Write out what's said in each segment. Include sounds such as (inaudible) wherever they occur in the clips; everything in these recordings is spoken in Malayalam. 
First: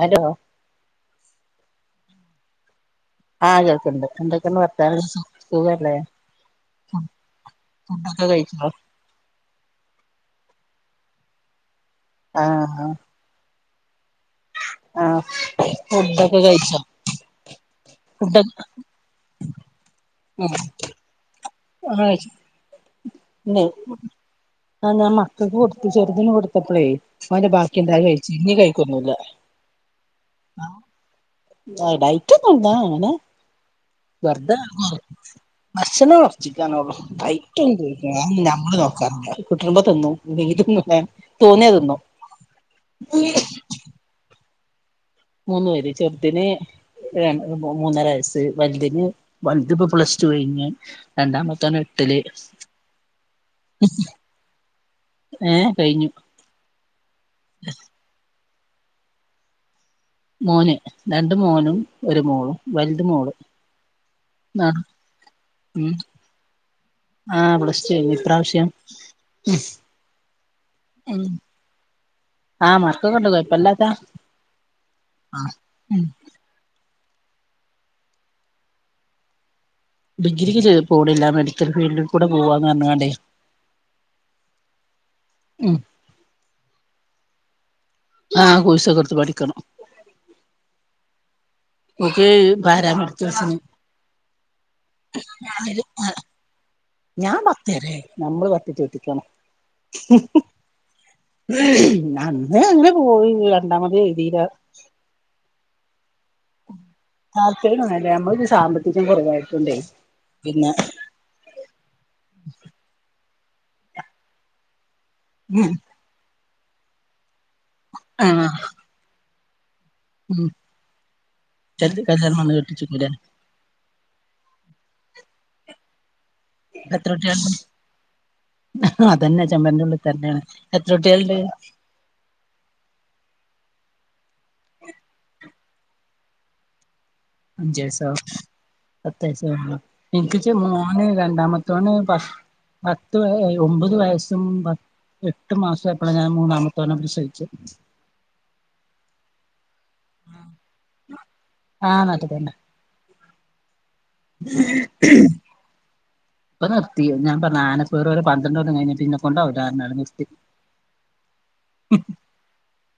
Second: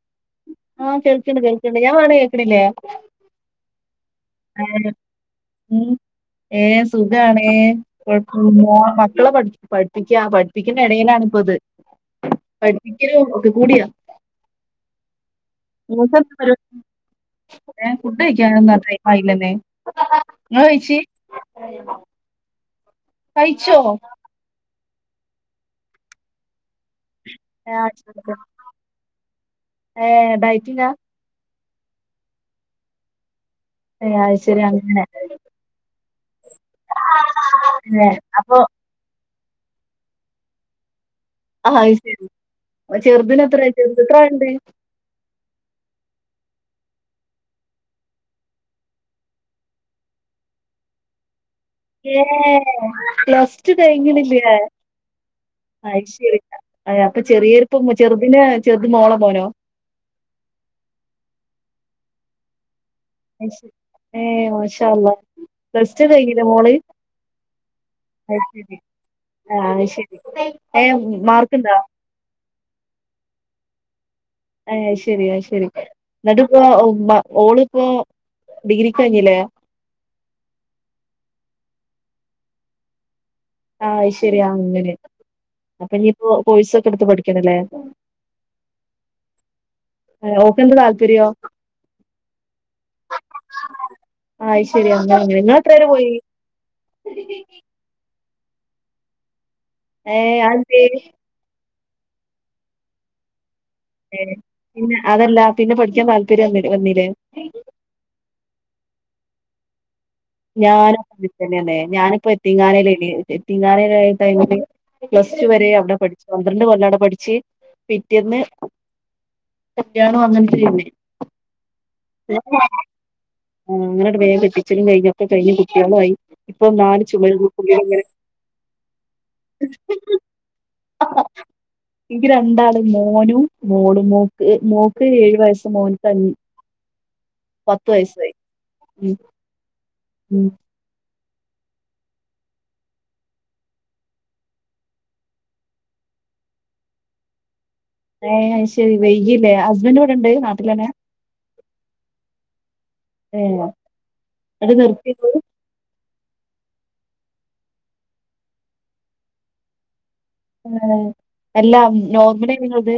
ഹലോ ആഹ് കേൾക്ക്ണ്ട് കേ ക്ക് ണ്ട് ഞാൻ പറയുന്നത് കേൾക്കണില്ലേ ആഹ് കേൾക്ക്ണ്ട് എന്തൊക്കെണ്ട് ഏഹ് വർത്താനം ഉം സുഖല്ലേ ഏഹ് സുഖാണ് ഫുഡൊക്കെ (unintelligible) കഴിച്ചോ മക്കളെ പടി പഠിപ്പി പ്പിക്കാ പഠിപ്പിക്കുന്ന ഇടയിലാണ് ഇപ്പൊ ഇത് ആഹ് പഠിപ്പിക്കലും കൂടിയ ആഹ് ഇങ്ങൾക്കെന്താ ഫുഡൊക്കെ പരിപാടി കഴിച്ചോ ഏഹ് ഫുഡ് കഴിക്കാനൊന്നും ആയി അയിലെന്നെ ഇങ്ങൾ കഴിച്ച് ഞങൾകഴിച്ചു കഴിച്ചോ ആഹ് ഞാ മക്കക്ക് കൊട്ത്ത് ചെറ്തിന് കൊടുത്തപ്പളേ ഓന്റെ ഏഹ് ബാക്കി ആ, ണ്ട് അത് ശരി, കഴിച്ച് ശരി. ഇഞ്ഞി കഴിക്കൊന്നൂല്ല ഏഹ് ഡയറ്റിങ്ങാ? ആഹ് ആ ഡയറ്റ് ഒന്നും അല്ല അങ്ങനെ ഏഹ് അത് വെർതെ ശരി കൊർ അങ്ങനെ. ബശ്ശണം ച്ച് ക്കാന്നൊള്ളൂ (unintelligible) ഇണ്ട് ഏഹ് ആഒന്നും അപ്പൊ ഞമ്മള് നോക്കാറില്ല്യ. കുട്ടുറ്മ്പൊ തിന്നും ഇല്ല്യങ്കി തിന്നൂലാ ആഹ് ശരി ങ്ങളെ ചെറ്തിന് എത്ര ആയി (unintelligible) എത്രാൾണ്ട് മൂന്ന് പേര് ചെറ്തിന് രൺ മു മൂന്നര വയസ്സ് വല്തിന് വലുത് ഇപ്പ പ്ലസ് ടു കഴിഞ്ഞ് രണ്ടാമ ഏ പ്ലസ് ടു കഴിഞ്ഞിണില്ല്യേ ഏ അയ് കഴിഞ്ഞു ശരി അയ ഇപ്പ ചെറിയേര്പ്പം മു ചെറ്തിനേ ചെറ്ത് മോളോ മോനോ മോന് രണ്ട് മോനും ഒരു മോളും വലുത് മോള് അയ് ശരി ഏ ആ മാശാ അള്ളാഹ് ഉം പ്ലസ് ടു കഴിഞ്ഞ് ലേ മോള് ആ പ്ലസ് ടു കഴിഞ്ഞു അഹ് ഇപ്രാവശ്യം ശരി ആഹ് അഹ് ശരി ഏ മാർക്ക് ഇണ്ടോ? പ്പല്ലത എ അശരി അശരി ന്നട്ട്പ്പ വ ഓള് ഇപ്പോ ഡിഗ്രി കഴിഞ്ഞില്ലേ ഡിഗ്രിക്ക് ചേ പോണില്ല മെഡിക്കൽ ഫീൽഡിൽ കൂടെ പോവാന്ന് പറഞ്ഞണ്ടേ ആഹ് അശരി അങ്ങനെ ഉം അപ്പൊ ഞ്പ്പോ കോയ്സൊക്കെ എടുത്ത് പഠി ക്കണല്ലേ ആ കോഴ്സൊക്കെ എടുത്ത് പഠിക്കണം അഹ് ഓക്ക എന്ത താല്പര്യോ ഓക്ക് പരാമെടിക്കൽസിന് ആ അത് ശരി അങ്ങനെ അങ്ങനെ നിങ്ങള് എത്ര വരെ പോയി ഞാൻ പത്തെരെ നമ്മള് പട്ടിട്ട് എത്തിക്കണം ഏ അതെന്തെ അന്ന് അങ്ങനെ പോയി രണ്ടാമത് എഴുതിയില്ല പിന്നെ അതല്ലാ പിന്നെ പഠിക്കാ താ താൽപര്യ അല്ല നമ്മ ഒരു സാമ്പത്തികം കുറവായിര്ന്നു തോണ്ടേ ഞാനപ്പോന്നന്നെ ഞാനിപ്പോ എത്തിങ്ങാനല്ലേ എറ്റീങ്ങാനെര (unintelligible) കഴിഞ്ഞ് പ്ലസ്ടു വരെ ഔടെ പഠ്ച്ചു പന്ത്രണ്ട് കൊല്ലാടം പഠിച്ച് പിറ്റെന്ന് ആഹ് കുട്ട്യാള് ഉം ഉറങ്ങിട്ടില്ലെനി (unintelligible) കല്യാണം വന്ന് കെട്ടിച്ചിക്കൂലേ ശരിയ ചെ രണ്ട് കുട്ടിയളും ആയി ഇപ്പൊ നാല് എത്ര കുട്ടികളുണ്ട് ചമരുകൾക്കുള്ളിലിങ്ങനെ (inaudible) അതന്നെ ചെമ്പരന്റെ ഉള്ളിൽ തന്നെയാണ് എത്ര കുട്ടികളുണ്ട് ഇന്ക് രണ്ടാള് മോനും മോള്, മോൾക്ക് ഏഴു വയസ്സ് മോൻക്ക് അഞ്ചു ഞ്ചയ്സോ, പത്തയ്സോ ഉം ഇൻക്കിച്ച് മോന് രണ്ടാമത്തോന് പ പത്ത് വ ഒമ്പത് വയസ്സും പ എട്ട് മാസയപ്പളാ ഞാൻ മൂന്നാമത്തോന പ്രസവിച്ചേ ആഹ്, അയ് ശെരി വൈകില്ലേ- ഹസ്ബൻഡ് ഇവിടെണ്ട് നാട്ടിലന്നെ ആ നാട്ട്തന്നെ. ഏഹ് (inaudible) എടെ നിർത്തിപ്പോ ഇപ്പം നിർത്തി ഞാൻ പറഞ്ഞു ആനപേറ് വരെ പന്ത്രണ്ടൊല്ലം കഴിഞ്ഞിട്ട് ഇന്നെ കൊണ്ടാവൂല പറഞ്ഞു നിർ ഏഹ്, എല്ലാ നോൻമ്പിനെനി ഇങ്ങള്ത്.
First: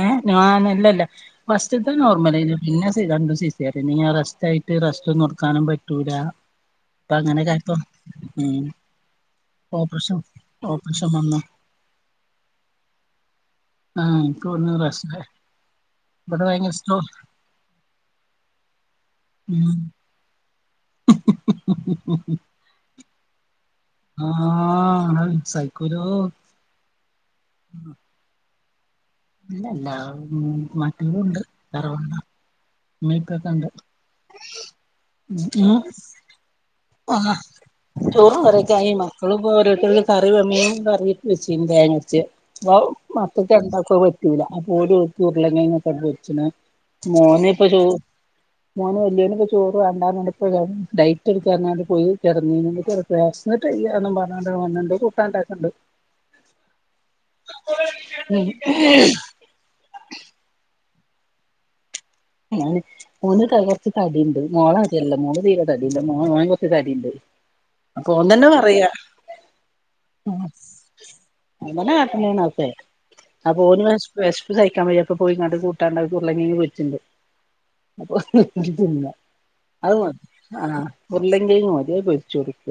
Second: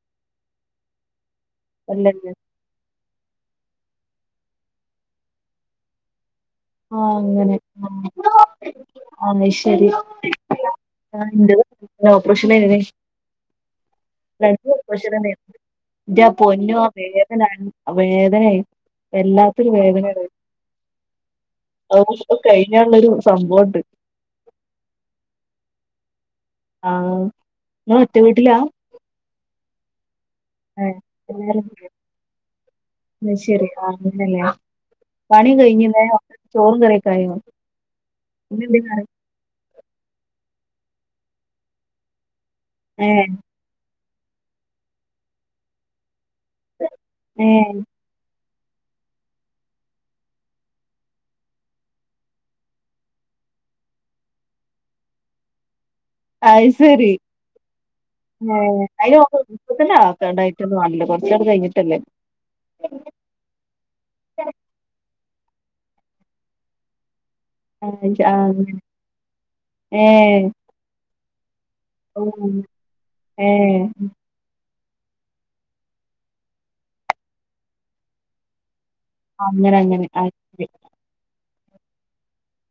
ഏഹ്, നോ അല്ലല്ല. ഫസ്റ്റ്ത്തെ അല്ലല്ലേ നോമ്പിനെനു പിന്നെ സി രണ്ടും സി ചെറിയതിന് ഞാൻ റസ്റ്റ് ആയിട്ട് റസ്റ്റ് ഒന്നും എടുക്കാനും പറ്റൂല ഇപ്പ ആഹ് അങ്ങനെ, അങ്ങനെക്കായപ്പോ ഉം ആ അത് ശരി ഓപ്പറേഷൻ ഓപ്പറേഷൻ വന്നു ഇന്റെതും ഓപ്പറേഷനെനി ആഹ് ഇന്ക്ക് ഒന്ന് (unintelligible) ഇന്റെ പൊന്നോ വേദനാ ആഹ് വേദനയ് വല്ലാത്തൊരു ഉം വേദനെണ് ഒപറേഷൻ കഴിഞ്ഞാള്ളൊരു സംഭവുണ്ട് ആാാ അത് സൈകൂലാ ആഹ് ങ്ങള് ഒറ്റ വീട്ടിലാ. അല്ലല്ല. ഹ്മ്മ്, ഏഹ് മറ്റോലുണ്ട് എല്ലാരും കൂടെ. തറവാടാ ഇമ്മീം അത് ഇപ്പക്കെണ്ട്. ശെരി ആഹ് അങ്ങനല്ലേ പണി ഉം കഴിഞ്ഞിലേ ചോറും കറിയൊക്കായോ ആഹ് ചോറും ഇന്നെന്തേ കറിയൊക്കെയായി കറി മക്കളും ഓരോര് (unintelligible) മീൻ കറി വെച്ചിനി തേങ്ങാ അരച്ച്. അവ് ഏഹ് മക്കക്ക് രണ്ടാൾക്കും അത് പ റ്റൂല അപ്പൊ ഓല് ഓൽക്ക്‌ ഉരുള കിഴങ്ങട്ട് പൊരിച്ച് ച്ച്ണ് മോന് ഇപ്പൊ ഏഹ് ചോറ് മോന് വല്യാന് ഇപ്പൊ ചോറ് വേണ്ടാന്ന് ഇപ്പോ ഡൈറ്റടുക്കാണ് പറഞ്ഞു പോയി കെടന്നിന്. വെശന്നിട്ടു വയ്യാ പറഞ്ഞാണ്ട് ഓനുണ്ട് കൂട്ടാൻണ്ടാക്ക്ണ്ട്. അത് ശരി ഉം ഏ അയിനു ഇപ്പ തന്നെ ആക്കണ്ട അയ്റ്റൊന്നും അല്ല കൊറച്ചാണ്ട് കഴിഞ്ഞിട്ടല്ലേ മോന് മോന് കൊറച്ച് തടിണ്ട് മോള മാതിരിയല്ല മോള് തീരെ തടില്ല മോന് കൊർച്ച് തടിണ്ട്. ആ അപ്പൊ ഇൻക്ക് ഓൻ ആ തന്നെ പറയാ ഏ അങ്ങനെ കാട്ടണേണ അതൊക്കെ അ ഇപ്പൊ ഓന് ഏഹ് വെശപ്പ് വെശപ്പ് സഹി ക്കാൻ വയ്യ അപ്പൊ പോയിക്കാണ്ട് കൂട്ടാണ്ടാക്കും ഉരുളകിഴങ് പൊരിച്ചിണ്ട്. (unintelligible) അങ്ങനെ (unintelligible) അത് അങ്ങനെ മതി ആ ശെരി ഉരുള കിഴങ്ങ് മതി അത് പൊരിച്ചു കൊടുക്ക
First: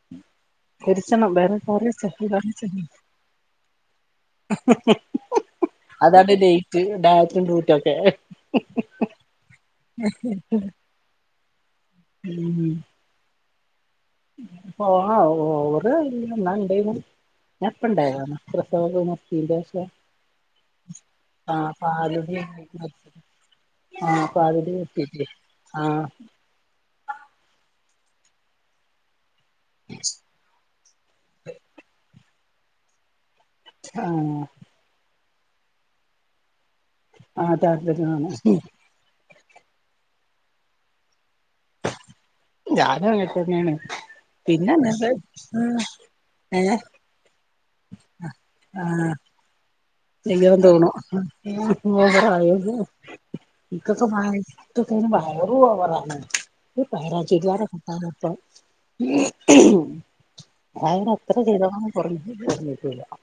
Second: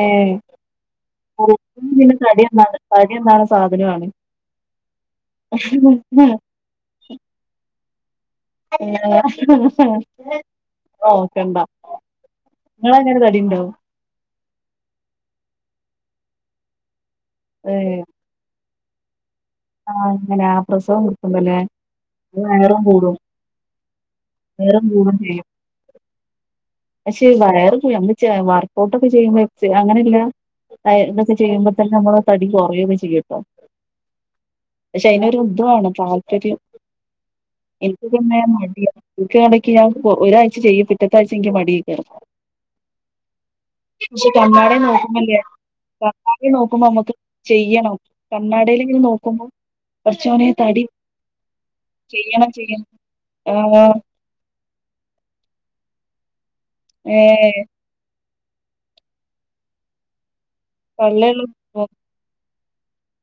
ഏ (unintelligible) കറി വെച്ചോ പിന്നെ തടി കറി വെച്ചോ തടി നന്നാക്ണ സാധനും ആണ് അതാണ് ഡേറ്റ് ഡയറ്റും (unintelligible) ഏ ഓ കണ്ടാ ഇങ്ങളെങ്ങനെ തടിണ്ടോ ഓ ഓവർ ന്നാ ഇണ്ടേനും ഏഹ് ഞാപ്പണ്ടായതാണ് പ്ര സവം കയിഞ്ഞപ്പോ ആഹ് അങ്ങനെ പ്രസവം നിർത്തുമ്പം ലേ ആഹ് പാലുടി അത് വയറും കൂടും ആഹ് പാലുടി വയറും കൂടും നിർത്തീട്ടെ ചെയ്യും ആഹ് പക്ഷെ വയറ് (unintelligible) (unintelligible) വർക്കൗട്ട് ഒക്കെ ചെയ്യുമ്പ ചെ അങ്ങനെല്ല അ എ തൊക്കെ ചെയ്യുമ്പോ തന്നെ നമ്മള് തടി കുറയൊക്കെ ചെയ്യുട്ടോ ആഹ് അയ്നൊരു ത് വാണം താല്പര്യം ആഹ് എനിക്ക് താല്പര്യമാണ് പിന്നെ മടി ആണ് ഇക്ക് ഞാൻ ഇടക്ക് ചെയ്യും ഒരാഴ്ച ചെയ്യും പിറ്റത്ത ആഴ് ഇൻക് മടിയേക്കാരം ഞാനും അങ്ങനെ തന്നെയാണ് പക്ഷെ കണ്ണാ പിന്നെ ടെ ആഹ് നോക്കുമ്പോല്ലേ കണ്ണാടീ ഏഹ് നോക്കുമ്പോ നമ്മുക്ക് ചെയ്യണം കണ്ണാടേൽ ഇങ്ങനെ നോ (unintelligible) ചെയ്യാൻ തോണു വയറ് ചെയ്യണം ചെയ്യണം ആഹ് ഇനിക്കൊക്കൊക്കെ വയറും ഓവറാണ് (unintelligible) വയറാ ഏഹ് ചുരിദാറൊക്കെ ഇട്ടാ ചെലപ്പം വയറ് എത്ര പള്ളേള്ളൂ ചെയ്താലും കുറ (unintelligible) ഇല്ല ഹാ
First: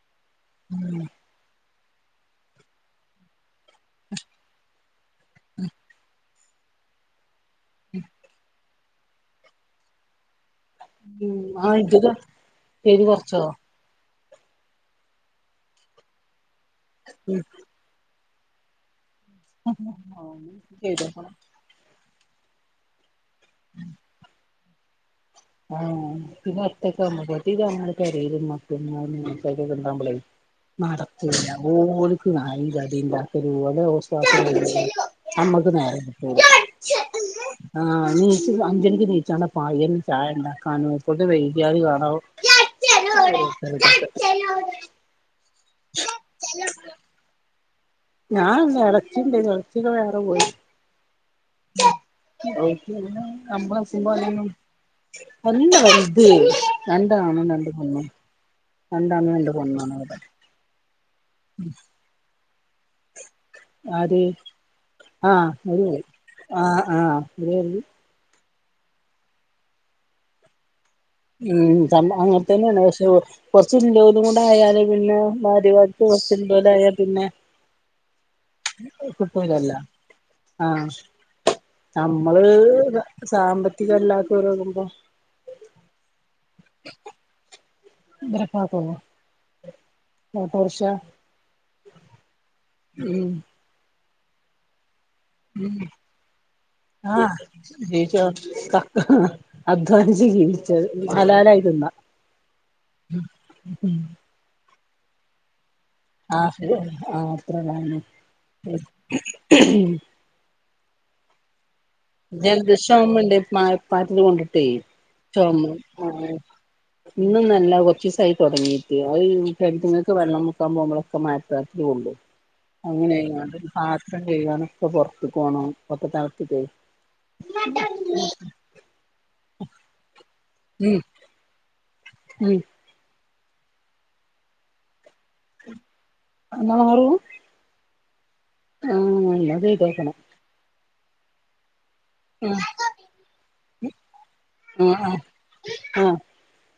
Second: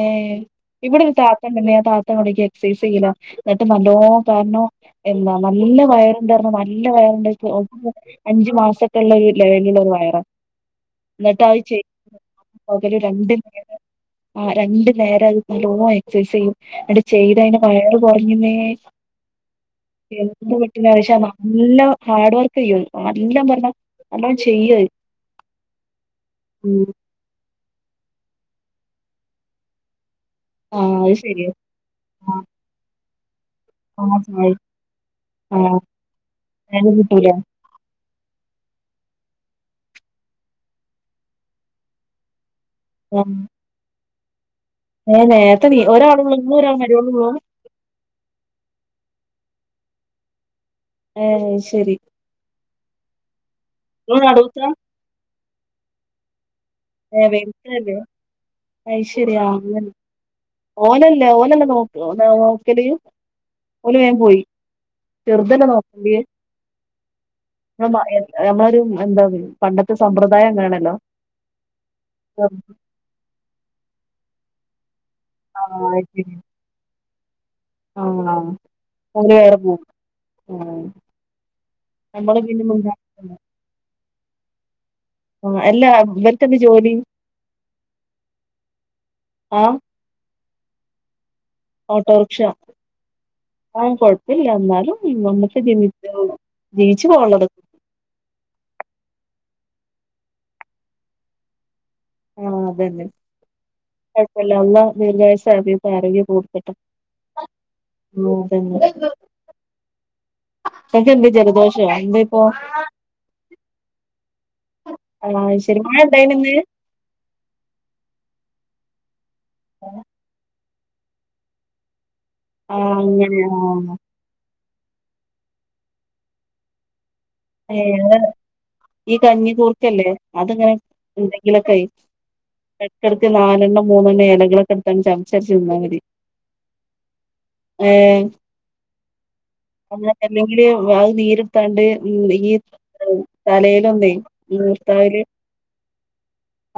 ഏ ഇവടൊരു താത്തണ്ടന്നേ ഞാൻ പറ അങ്ങോട്ടേക്ക് എക്സൈസ് ചെയ്ലാ ന്നട്ട് നല്ലോ കാരണോ എന്താ നല്ല വയറ് ഉണ്ടർന്നു നല്ല വയറ്ണ്ടാർന്നു (unintelligible) അഞ്ചു മാസ അല്ലേകി ലെങ്കിലും ഒരു വയറ ഉ ആ ഇത്ക്ക പകല് എരു രണ്ട് കൊറച്ചതോ നേരം ആ രണ്ടു നേര അത് നല്ലൊ എക്‌സൈസ്സ്സെയും എടി ചെയ്ത അന് വയറകൊറ അങ്ങനെ എന്ത് പട്ടില്ലവിഷ്യ ചെയ്തേക്കണം വല്ല ഹാർഡ് വർക്ക് ചെയ്യും ഒരു പാട് എല്ലാം പറഞ്ഞ അന്നേരം ചെയ്യു ചെയ്യായി ആ പിന്നെ എത്തക്കമ പത്തിധാ അ കരയിലും മന്തങ്ങാ സൈഡിലൊക്കെ ഉണ്ടാവുമ്പളെ ആഹ് അത് ശരിയാ നടത്തുല്ലാ ഓൾക്ക് ആ നായിന്റെ അടില ആഹ് ചായ (unintelligible) നമ്മക്ക് ആഹ് നേരം കിട്ടൂല നേരം കിട്ടൂല ആ നീച്ച അഞ്ചണിക്ക് നീച്ചാണ് പായൻ ചായ ഉണ്ടാക്കാനോ ഇപ്പോന്ന് വൈകാല് കാണാവോ ഉം (unintelligible) ല ഒത് നീ ഒരാഉള്ള ഒരാൾവരുവോ വോ ഞാൻനുണ്ട് ഇളച്ചിണ്ട് ഇളച്ചിക്കെ വേറെ പോയി ഓഹോ ശരി ഓൽക്ക് പിന്നെ ഇങ്ങള് നമ്മൾസ്വന്തലിയാനും നടൂത്താ നല്ല വല്ത് രണ്ട് ഏഹ് കാണ രണ്ട് വലുതല്ലേ പൊന്നെ രണ്ട് അങ്ങണ്ട് പോണ്വ ഓന അല്ലഓല്ല നോ (unintelligible) കനയോ അത് ആഹ ചെറുതല്ലേ ഒരു നോക്കണ്ട്യെ ആ ആഹ് ഒരു വള്ളി ഇങ്ങളെ മ എ നമ്മളൊരു എന്താ പണ്ടത്തെ സമ്പ്രദായം എങ്ങാണല്ലോ ഉം ത അങ്ങനത്തെ തന്നെയാണ് പക്ഷെ കുറച്ച് ഇല്ല്യോല് ണ്ടായാല് പിന്നെ ആഹ് മാര്യവാ അത് ശരി (unintelligible) ആയാൽ പിന്നെ പിന്നെ ആഹ് ഓല് വേറെ കുപ്പലല്ല പോവും ആ ആഹ് നമ്മള് പിന്നെ മിണ്ടാ സാമ്പത്തികല്ലാത്ത പോയാലെന്താ ആഹ് അല്ലാ ഇവർക്ക് എന്താ ജോലി ആഹ് (unintelligible) ഓട്ടോറിക്ഷ ഓട്ടോറിക്ഷ ഉം അതൊന്നും കുഴപ്പ പ്പല്ല എന്നാലും ഉം നമുക്ക് ജീവിച്ച് ജീവിച്ച് പോവാനുള്ളത് ക അധ്വാനിച്ച് ജീവിച്ചത് ഹലാലായി തിന്നാം ആഹ് അത് തന്നെ കുഴപ്പല്ല അള്ളാ ദീർഘായുസ്സും ആഫിയ ആഹ് ആഹ് അത്ര തന്നെ ഉം നിങ്ങൾക്ക് എന്താ ജലദോഷ ജലദോഷം ഉണ്ട് മഴപ്പാറ്റല് കൊണ്ടി ട്ടേ ആഹ് ചുമ ശരി മഴ ഇണ്ടായിനോ ഇന്ന് ഇന്നും അല്ല കുറച്ച് ദിവസായി തുടങ്ങിട്ട് ആയി കെൻട്ട്ങ്ങക്ക് വെള്ളം സംഭവങ്ങളൊക്കെ മഴത്താക്കി ഓടും ആഹ് അങ്ങനെ അങ്ങനെയായോണ്ട് ആഹ് പാത്രം കഴുകാന് ഇപ്പൊ പുറത്ത് പോണം മൊത്തം തളർത്തിട്ടേ ഏ ഈ കഞ്ഞി കൂർക്കല്ലേ അതിങ്ങനെ ഉം എന്തെങ്കിലുമൊക്കെ ആയി ഉം വെക്കണം നാലെണ്ണം മൂന്നെണ്ണം എലകളൊക്കെ എടുത്ത് അങ്ങ് ച്ചാ എന്നാ മാറു ഏഹ് ആഹ് ഇന്നല്ല ചെയ്തോക്കണം ഞാൻ അത് നീര്ട്ത്താണ്ട് ഉം ഈ തലയില് ഒന്ന് ആഹ് മൂർത്താഹ് ആഹ് ല് ആഹ്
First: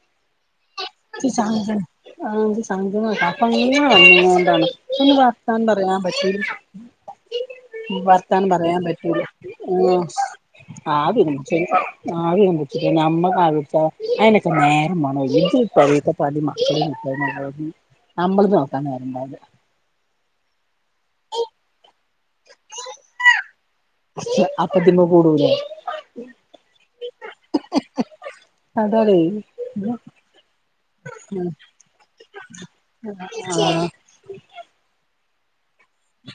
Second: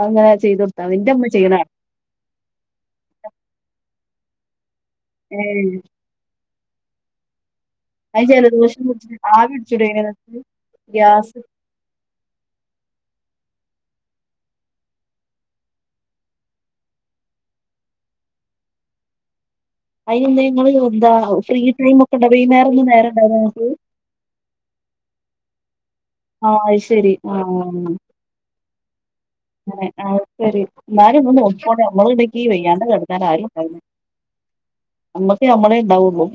അങ്ങനെ ചെയ്തു ഇച്ച് സങ്കടാ ആഹ് സങ്കടാണ് കഫം അങ്ങനെ വന്ന് ആണ് ഇന്ന് വർത്താനം ഏഹ് പറയാൻ പറ്റുലെ (inaudible) അത് വർത്താനം പറയാൻ ജലദോഷം പിടിച്ചിട്ട് പറ്റൂല്ല ആവി പിടിച്ചൂടെ ഊം അയിന് ഇങ്ങക്ക് ആവി ഗ്യാസ് അങ്ങ് പിട്ച്ച്ആവി അങ്ങ് പിട്ച്ചു നമ്മക്ക ആവി പിടിച്ച അയ്നെക്കെ നേരം വേണോലേ ഇത് പെരേത്തെ പണിം മക്കള് (unintelligible) അമ്മള്ത് നോക്കാൻ നേരണ്ടാവുല്ല. അയ്നെന്തേ ഇങ്ങള് നോ എന്താണാവോ ഫ്രീ ടൈം ഒക്കെ ഇണ്ടാവൊ ഈ ന്നേരം ഒന്നും നേരോണ്ടാവൊ (unintelligible) ക്ക് അപ്പ ഇതിമ്മെ കൂടൂലേ ആഹ് അയ് ശരി ആഹ് അതാലേ അങ്ങനെ ആ ശരി എന്നാലും ഒന്ന് നോക്കിക്കോളേ നമ്മള് (unintelligible) വയ്യാണ്ട് കെടന്നാല് ആരും ഉണ്ടാവില്ല. ആഹ് ഞമ്മക്ക് ഞമ്മളന്നെ ഇണ്ടാവോളൂ.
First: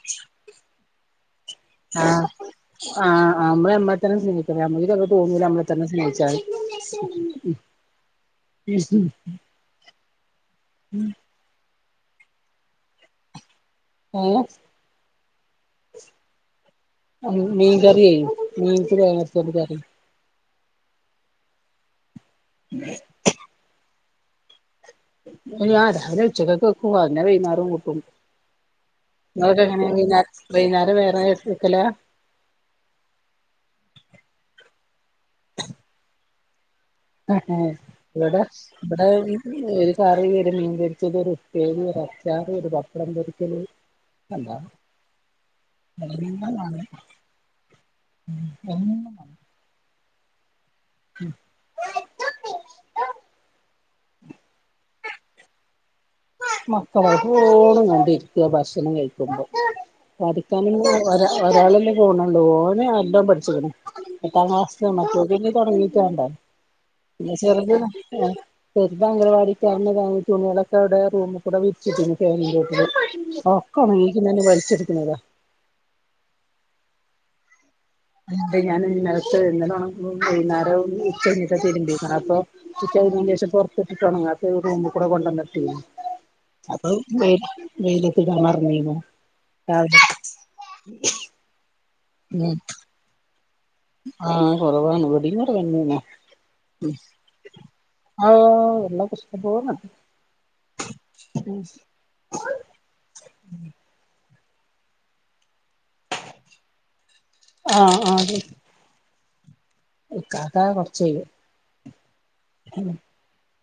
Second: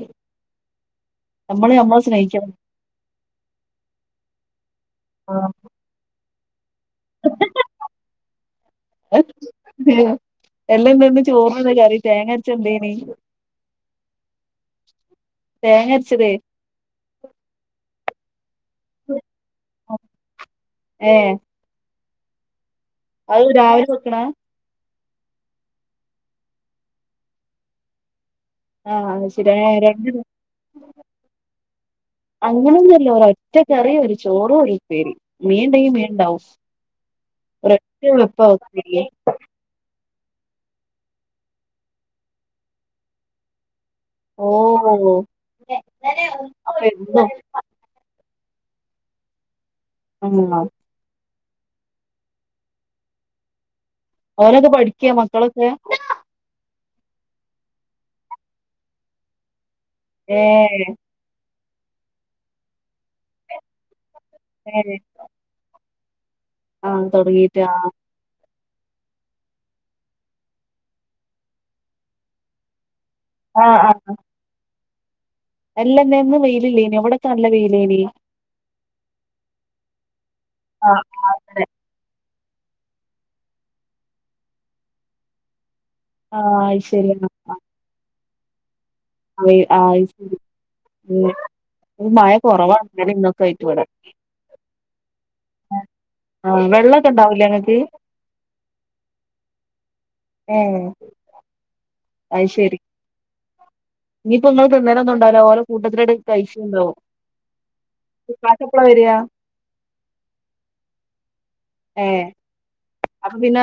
ആ ആ അമ്മള് ഞമ്മളെ തന്നെ സ്നേഹിക്കണം. (unintelligible) തോന്നൂല്ല ആഹ് അമ്മളെ തന്നെ സ്നേഹിച്ചാല്. എൽ ന്തേയോ എല്ലന്തേന്ന് ചോറിന് എന്താ കറി? തേങ്ങരച്ചെന്തേനി? ങാ തേങ്ങരച്ചതെ ഉം മീൻ കറിയേ ബീൻസ് തേങ്ങരച്ചൊരു കറി. ഏഹ് അത് രാവിലെ വെക്കണ ങാ രാവിലെ ഉച്ചക്കൊക്ക വെക്കും. അതെന്ന വൈകുന്നേരോം കൂട്ടും നിങ്ങളൊക്കെ എങ്ങനെ വൈന്നാ (unintelligible) വൈന്നേരം വേറെ വെക്കലാ അങ്ങനൊന്നും അല്ല ഒരൊറ്റക്കറി ഒരു ചോറും ഒരു ഉപ്പേരി മീൻ ഇണ്ടെങ്കി മീൻ ഇണ്ടാവും ആഹ് ആഹ് ഇവിടെ ഇവിടെ ഒരുകറി ഒരുമീൻ പൊരിച്ചല് ഒരു ഉപ്പേരി ഒരുഅച്ചാറ് ഒരു പപ്പടം പൊരിക്കല് ഓ അല്ലാ (inaudible) (inaudible) (unintelligible) ഓനൊക്കെ പഠി ക്ക മക്കളൊക്കെ മക്കള് പോണ് ഇവടിരിക്കാ ഭക്ഷണം കഴിക്കുമ്പോ ഏ പഠിക്കാൻ (unintelligible) ഒരാ ഒരാള് പോണുള്ളൂ ഓന് എല്ലാം പഠിച്ചേക്കണ്. എട്ടാം ക്ലാസ്. ഏ മറ്റോവക്ക് പിന്നെ തൊടങ്ങി ക്യാൻടെ ആ (unintelligible) തുടങ്ങീട്ട് ആ ചെറുതിന് ഏ ചെറുത് അഗനവാടിക് അവിടുന്ന് തുണികൾ ഒക്കെ അവിടെ റൂമികൂടേ വിരിച്ചിട്ടിന് ഫാനിന്റെ ചോട്ടിൽ ആ ഒക്ക ആ ഓണങ്ങിട്ടിങ്ങനെ വലിച്ചിട് (unintelligible) അല്ലന്ന് ന്നു വെയിലില്ലേ ഇനി ഇവിട നല്ല വെയി അ ഞാൻ ഇന്നലെത്തെ ഇന്നലെ ഒണക് ഇ ആ വൈകുന്നേരംകഴിഞ്ഞിട്ടാ തിരുമ്പിയേ അപ്പൊ ഉച്ച കഴിഞ്ഞെന് ശേഷം പുറത്തിട്ടിട്ട് ഒണങ്ങാത്ത ഒരു റൂമി കൂടെ കൊണ്ടന്നിട്ടെ ആഹ ശരിയ ആ തരാൻ മറന്നേയിനു (inaudible) ആയി ശരി മ്മ് മഴ കുറവാ ഇന്നലി ഇന്നും ആഹ കൊറവാണ് ഇവടിം കുറവേനാണ് ആ വെള്ളൊക്കെ ഉണ്ടാവൂലേ ഇങ്ങക്ക് ആ വെള്ളോക്കെ ഇഷ്ടം പോലെണ്ട് ഏ ഉം ഇനി ഇപ്പഇങ്ങള് തിന്നലൊന്നും ഇണ്ടാവൂല ഓലെ കൂട്ടത്തിലടെ കഴിച്ചുണ്ടോ ആഹ് ആഹ് ഇക്കാക്കെപ്ല വരിയാ ഇക്കാക്ക കൊറച്ചയ്യും പിന്നെആ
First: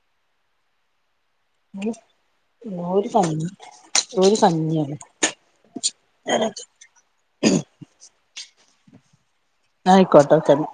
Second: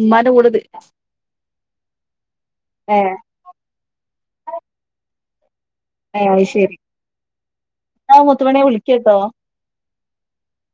ഉമ്മാന്റെ കൂടേത് ഉം ഒരു തണ (unintelligible) ഒരു സമിയാണ് ഏ അയ് ശരി ന്നാ മുത്തുമണി വിളിക് കേട്ടോ ന്നാ ആയിക്കോട്ടോ സരി